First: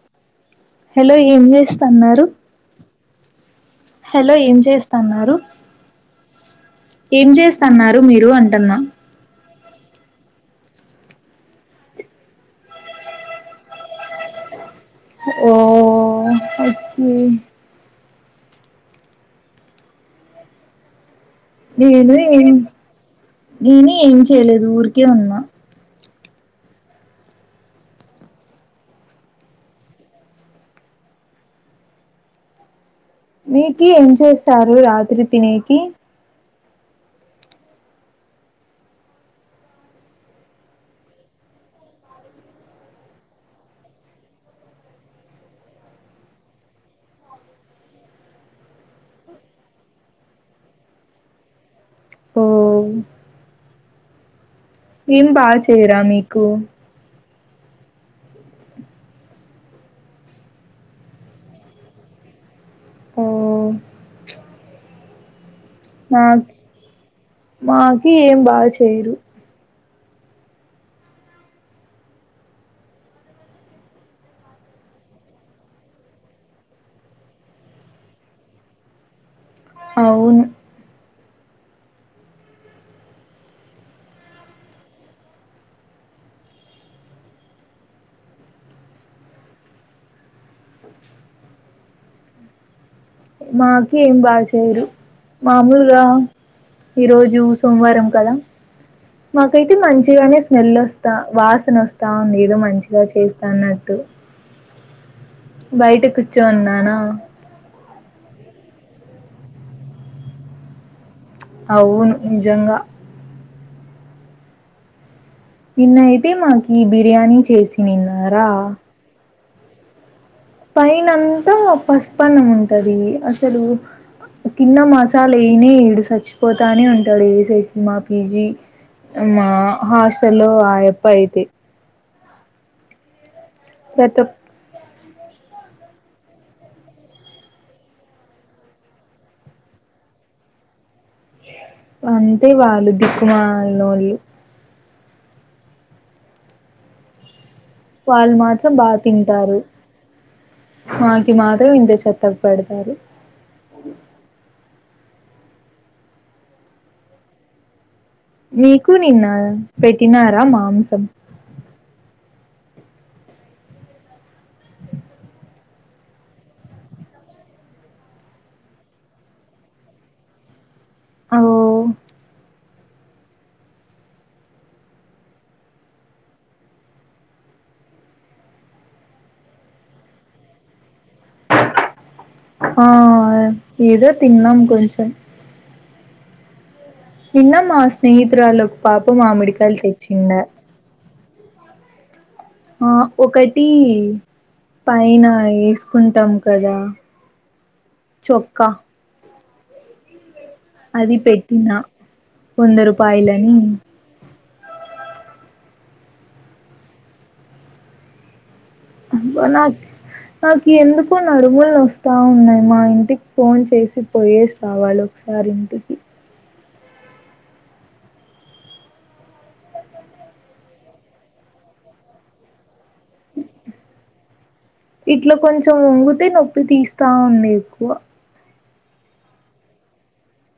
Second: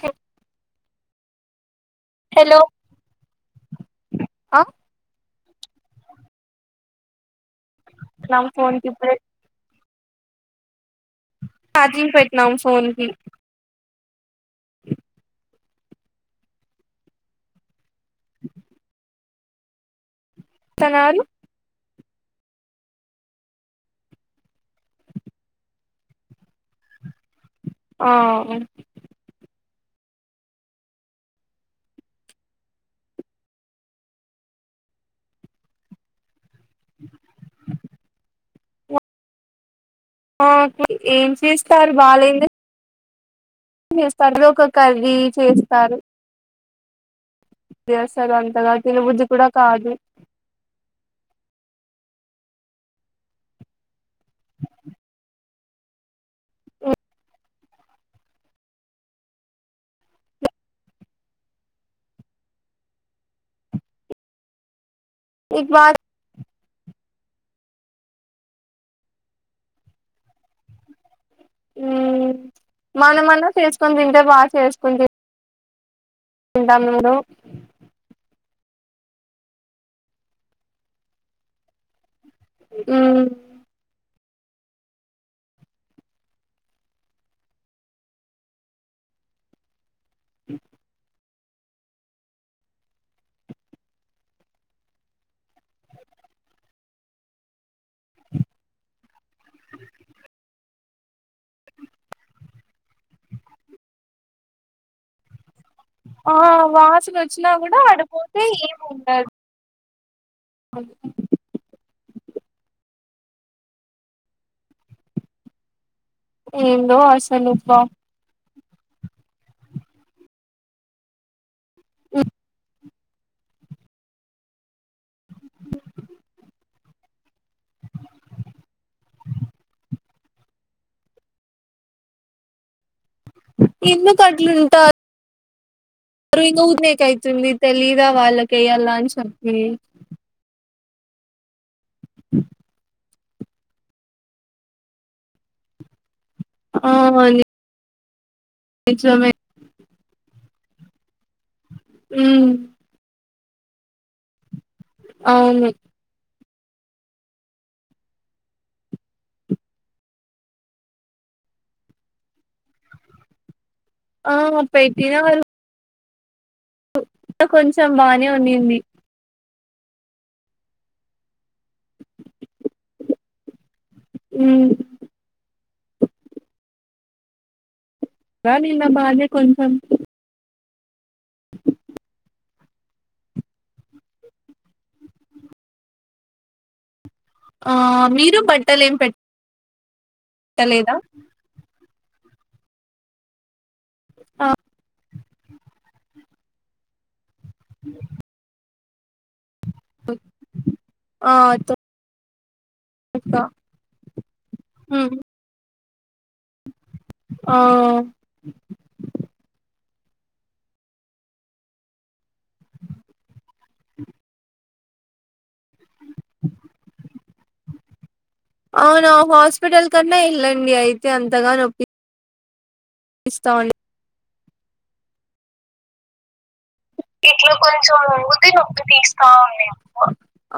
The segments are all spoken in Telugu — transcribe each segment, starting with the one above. చే హలో ఏం చేస్తన్నారు హలో ఏం ఆ చేస్తన్నారు ఏం చేస్తన్నారు మీరు నా ఫోన్ అంటన్నా కి ఇప్పుడే చార్జింగ్ పెట్టినాం ఫోన్ కి ఓ అ ఓకే తను ఆళ్ళు ఏమే నేను ఏం చేయలేదు ఊరికే ఉన్నా ఆ మీకి ఏం చేస్తారు రాత్రి తినేకి ఆ ఏం చేస్తారు బాగాలేంది చేస్తారు ఎదో ఒక కర్రీ చేస్తారు అదేసలు అంతగా తిన బుద్ధి కూడా కాదు ఓ ఏం బా చెయ్యరా మీకు ఓ నీకు బా మాకీ ఏం బా చెయ్యరు ఊ మనం అన్నా చేసుకొని తింటే బా చేసుకొని తి ఉంటాం జూడు అవును ఊ మాకీ ఏం బా చెయ్యరు మామూలుగా ఈ రోజు సోమవారం కదా మాకైతే మంచిగానే స్మెల్ వొస్ తా వాసనొస్తా ఉంది ఏదో మంచిగా చేస్తాన్నట్టు ఆ వాసునొచ్చినా కూడా ఆటుపోతే ఏం ఉండ అ అవును నిజంగా నిన్నయితే మాకి ఏందో బిర్యానీ అసలు అబ్బా చేసినిన్నారా పైనంతా పసుపన్నం ఉంటది అసలు కింద మసాలా ఎయ్నే ఎయ్యిడు సచ్చిపోతానే ఉంటాడు ఏసేకి మా పీ జీ మా హాస్టల్లో ఆ అప్ప ఐతే ఎందుకట్లుంటా అ మరు ఇంగ [unintelligible] యితుంది తెలీదా వాళ్ళకి ఎయ్యాలని చెప్పి అంతే వాళ్ళు దిక్కుమాలినోళ్ళు ఆ వాలి వాళ్ళు మాత్రం బాగా తింటారు ఆ కి మాత్రం ఇంత చెత్తగ ఉమ్ పెడతారు అవును మీకు నిన్న పెట్టినారా మాంసం ఆ పెట్టినారు ఉ [inaudible] కొంచెం బానే ఉన్నింది ఔ ఊ రా నిన్న బాగే కొంచెం ఆ ఏదో తిన్నాం కొంచెం నిన్న ఆ మా స్నేహితురాలు ఒక పాప మామిడికాయలు తె ట్ట లేదా ఆ ఒకటి ఆ పైన ఏసుకుంటాం కదా చొక్కా అది ఆ పెట్టినా వంద రూపాయలని ఊమ్ ఆ అబ్బ నాక్ నాకి ఎందుకు నడుములు నొస్తా ఉన్నాయి మా ఇంటికి ఫోన్ చేసి పోయేసి రావాలో క్సారి ఇంటికి అవునా హాస్పిటల్ కన్నా ఎళ్ళండి అయితే అంతగా నొప్పి స్తా ఉం ఇట్ల కొంచెం వంగుతే నొప్పి తీస్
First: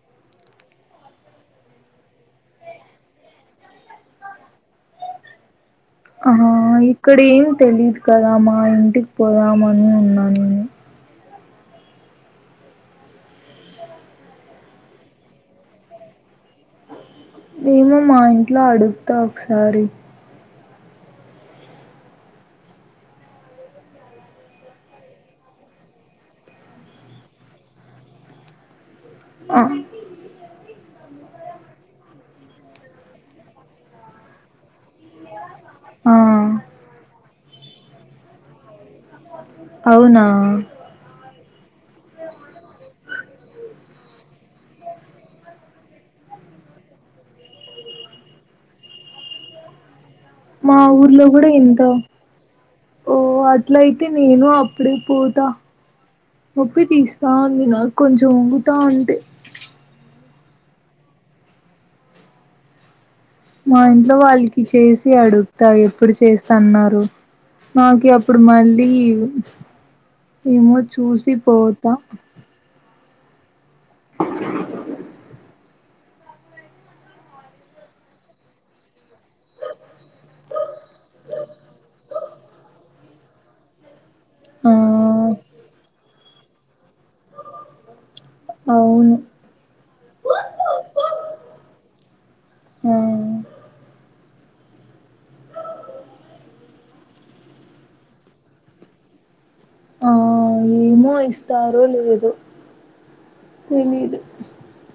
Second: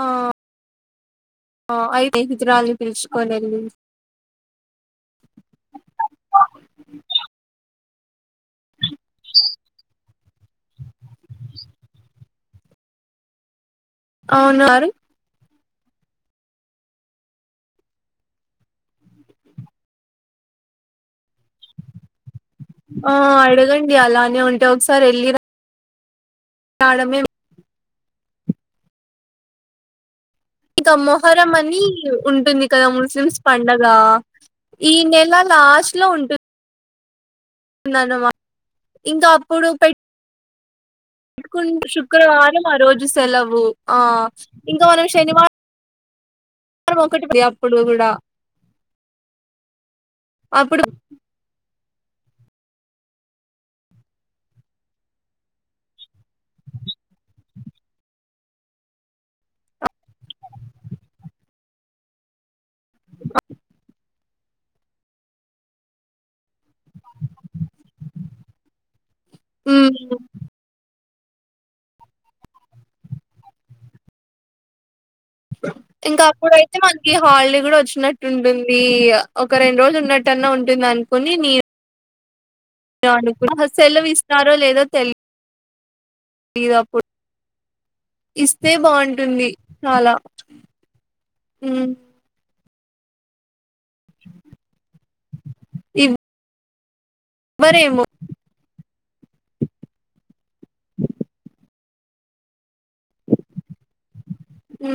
ఆ ఆ అయితే హిజ్రాల్ని పిలుచుకొని ఎళ్ళింది. ఆహా ఇక్కడ ఏం తెలీదు కదా మా ఇంటికి పోదామని ఉన్నా నేను. అవునా ఏమో మా ఇంట్ల అడుగుతా ఒకసారి. ఆ అడగండి అలానే ఉంటే ఒకసారి ఎళ్ళి రం మేడమే ఆ ఇంకా మొహరం అని ఉంటుంది కదా ముస్లిమ్స్ పండగ ఈ నెల లాస్ట్లో ఆ ఉంటుం దన్నమా ఇంకా అవునా అనుకుం శుక్రవారం ఆ రోజు సెలవు. ఆ ఇంక మనం శనివా రం ఒకటి అప్పుడు కూడా మా అప్పుడు ఊర్లో కూడా ఎంతో ఓ అట్లయితే నేను అప్పుడే పోతా. నొప్పి తీస్తా ఉంది నాకు కొంచం వంగుతా ఉంటే. మా ఇంట్లో వాళ్ళ కిచేసి అడుగుతా ఎప్పుడు చేస్తా అన్నారు, నాకి అప్పుడు మళ్ళీ ఉమ్, ఏమో చూసి పోతా. ఇంకా అప్పుడయితే మనకి హాలిడే కూడా వచ్చినట్టు ఉంటుంది, ఒక రెండు రోజులు ఉన్నట్టు అని అయినా ఉంటుంది అనుకొని నీ ఆహా సెలవు ఇస్తారో లేదో తెలి ఆ దు అప్పుడు ఇస్తే అవును బావుంటుంది చాలా. హ్ ఆ ఇవ్ మరేమో మో ఇస్తారో లేదో తెలీదు.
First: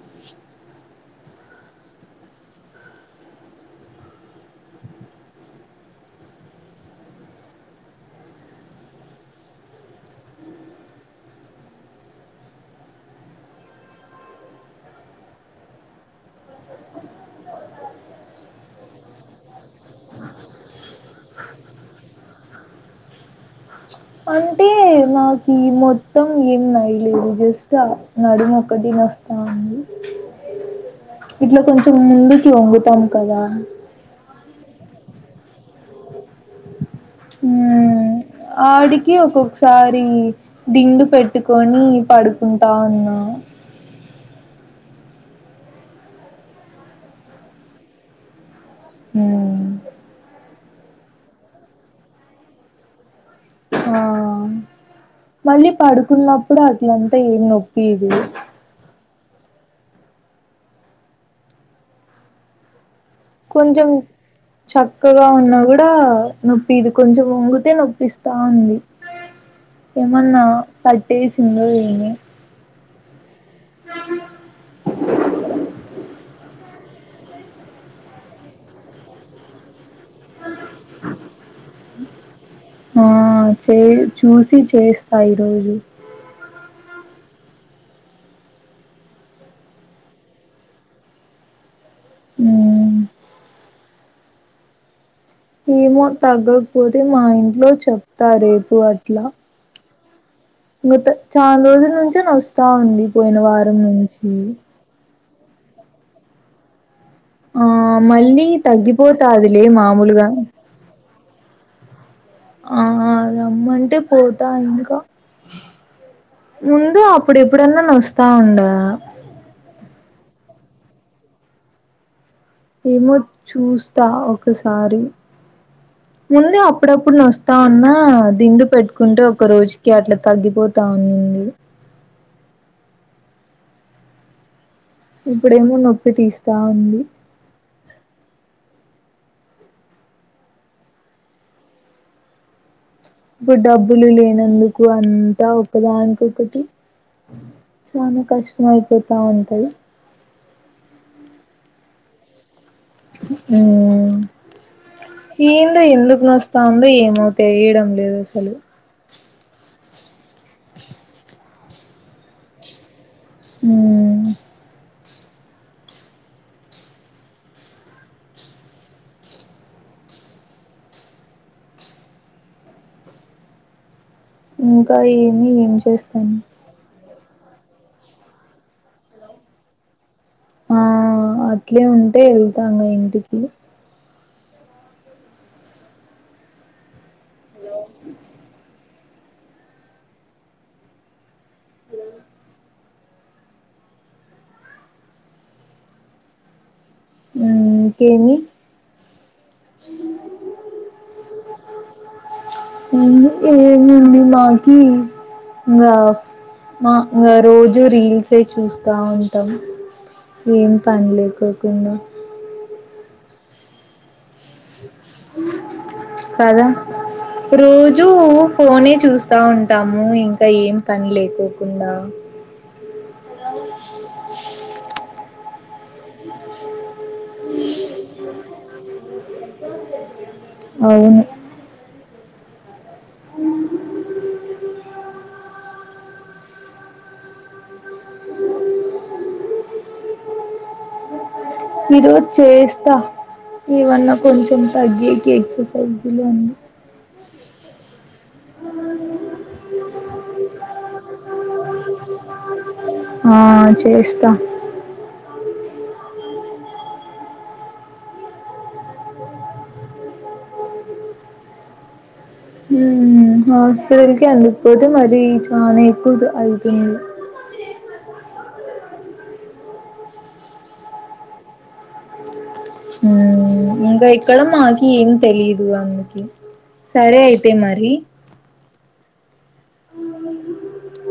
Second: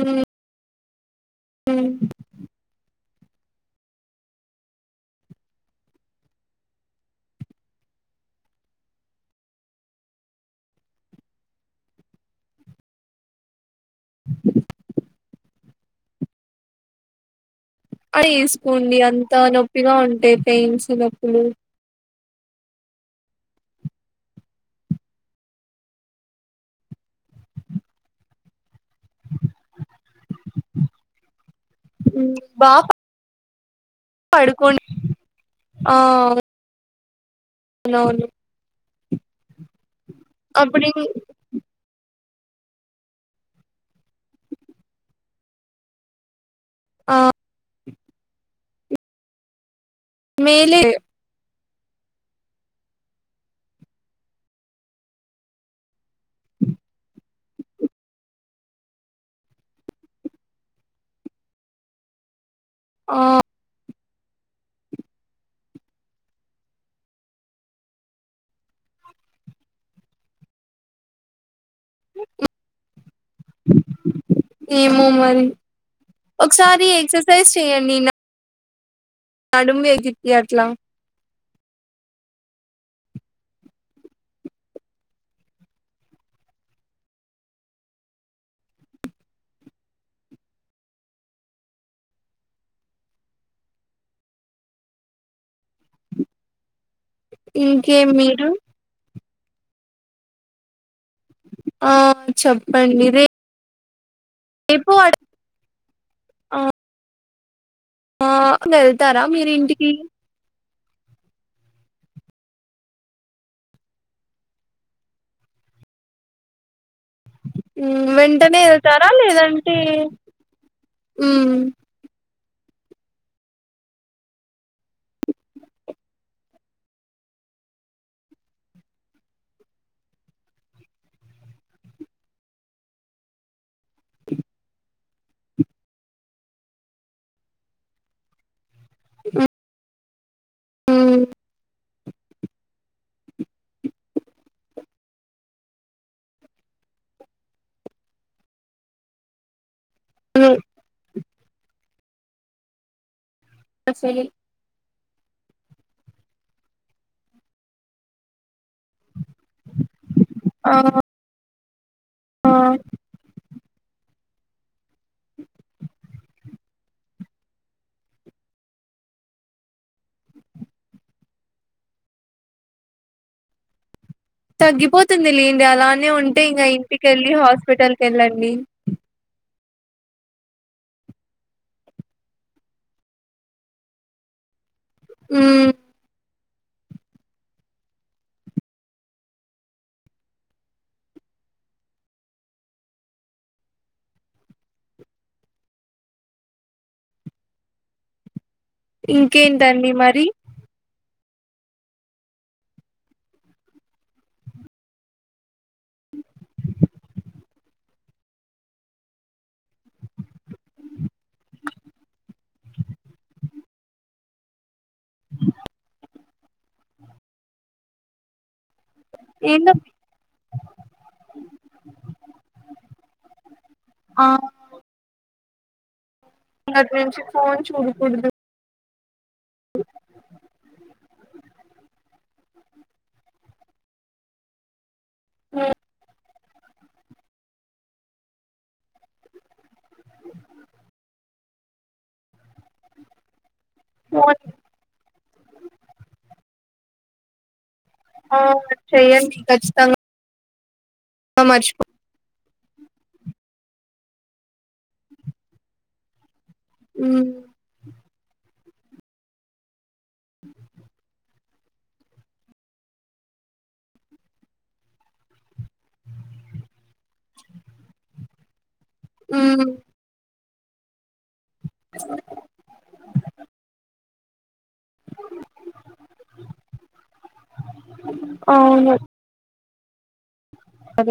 హ్ హ్ అయేసుకోండి అంతా నొప్పిగా ఉంటే పెయిన్స్ నొప్పులు. అంటే నాకి మొత్తం ఏం నొయలేదు జస్ట్ ఆ నడుము ఒ ఒకటి నోస్తా ఉంది. ఇట్లా కొంచెం ముందుకి వంగుతాం కదా పడుకోం ఆ మ్మ్ అవునవును. ఆడికి ఒకొకసారి అప్పుడు దిండు పెట్టుకొని పడు కుంటా ఉన్నా. ఆ మ్మ్ మేలే ఆ మళ్ళీ పడుకున్నప్పుడు అట్లంతా ఏం నొప్పియిదు ఆ కొంచం చక్కగా ఉన్న కూడా నొప్పియిదు కొంచెం వంగితే నొప్పిస్తా ఉంది ఏమన్నా పట్టేసిందో ఎ ఏమో మరి ఒకసారి ఎక్సర్సైజ్ చెయండి నడుమ్ వేకికీ అట్లా ఆ చే చూసి చేస్తా ఈరోజు ఉమ్మ్ ఏమో తగ్గకపోతే మా ఇంట్లో ఇంకేం చెప్తా మీరు రేపు అట్లా మెతే చాలా రోజుల ఆ నుంచే నస్తాఉంది చెప్పండి పోయిన వారం నుంచి రేపు ఆ ఆ మళ్ళీ వెళ్తారా మీరు తగ్గిపోతాదిలే ఇంటికి మామూలుగా ఆ ఆ రమ్మంటే పోతా ఇంకా ఉమ్మ్ ఉమ్మ్ వెంటనే వెళ్తారా లేదంటే ఉమ్మ్ ఏమో చూస్తా ఒకసారి ముందే అప్పుడప్పుడు నస్తా ఉన్నా దిండు పెట్టుకుంటే ఒక రోజుకి అట్లా తగ్గిపోతా ఉనిం ది ఇప్పుడేమో నొప్పి తీస్తా ఉంది ఉమ్మ్ ఇప్పుడు డబ్బులు లేనందుకు అంతా ఒకదానికొకటి చానా కష్టం అయిపోతా ఉంటాది ఉమ్ ఆ సరే ఎందో ఎందుకు నస్తావుందో ఏమో తెలియడం లేదు అసలు ఆ ఆ ఉమ్మ్ ఇంకా తగ్గిపోతుంది ఏమి లేండి ఏం అలానే చేస్తాను ఉంటే ఇంకా ఇంటికి కేళ్ళి హాస్పిటల్‌కి ఎళ్ళండి ఆ అట్లే ఉంటే వెళ్తాను ఇంటికి ఉమ్మ్ హలో హలో ఉమ్మ్ ఇంకేమి ఇంకేంటండి మరి [inaudible] ఉమ్మ్ ఏముంది మాకి ఇంగ మా ఇంగ రోజు రీల్సే చూస్తా ఉంటాం ఏం పనిలేకోకుండా కదా రోజు ఫోనే చూస్తా ఏందో ఉంటాము ఇంకా ఏం పనిలేకోకుండా ఆ ఇగటి నుంచి ఫోన్ చూడకూడదు అ అవును అవు ఉ ఈరోజు చేస్త ఏమన్నా ఫోన్ కొంచెం తగ్గేకి ఎక్సర్సైజ్లు అని ఆ చేయండి కచ్చితంగ [unintelligible] ఆ చేస్త ఉమ్ [inaudible] హు హాస్పిటల్కి అందిపోతే మరి జన ఎకుదు అయిపో అ ఉ ఎ ఇంక ఎక్కడ ఏం తెలిదు అమెకి సరే అయితే మరి [inaudible] అ అ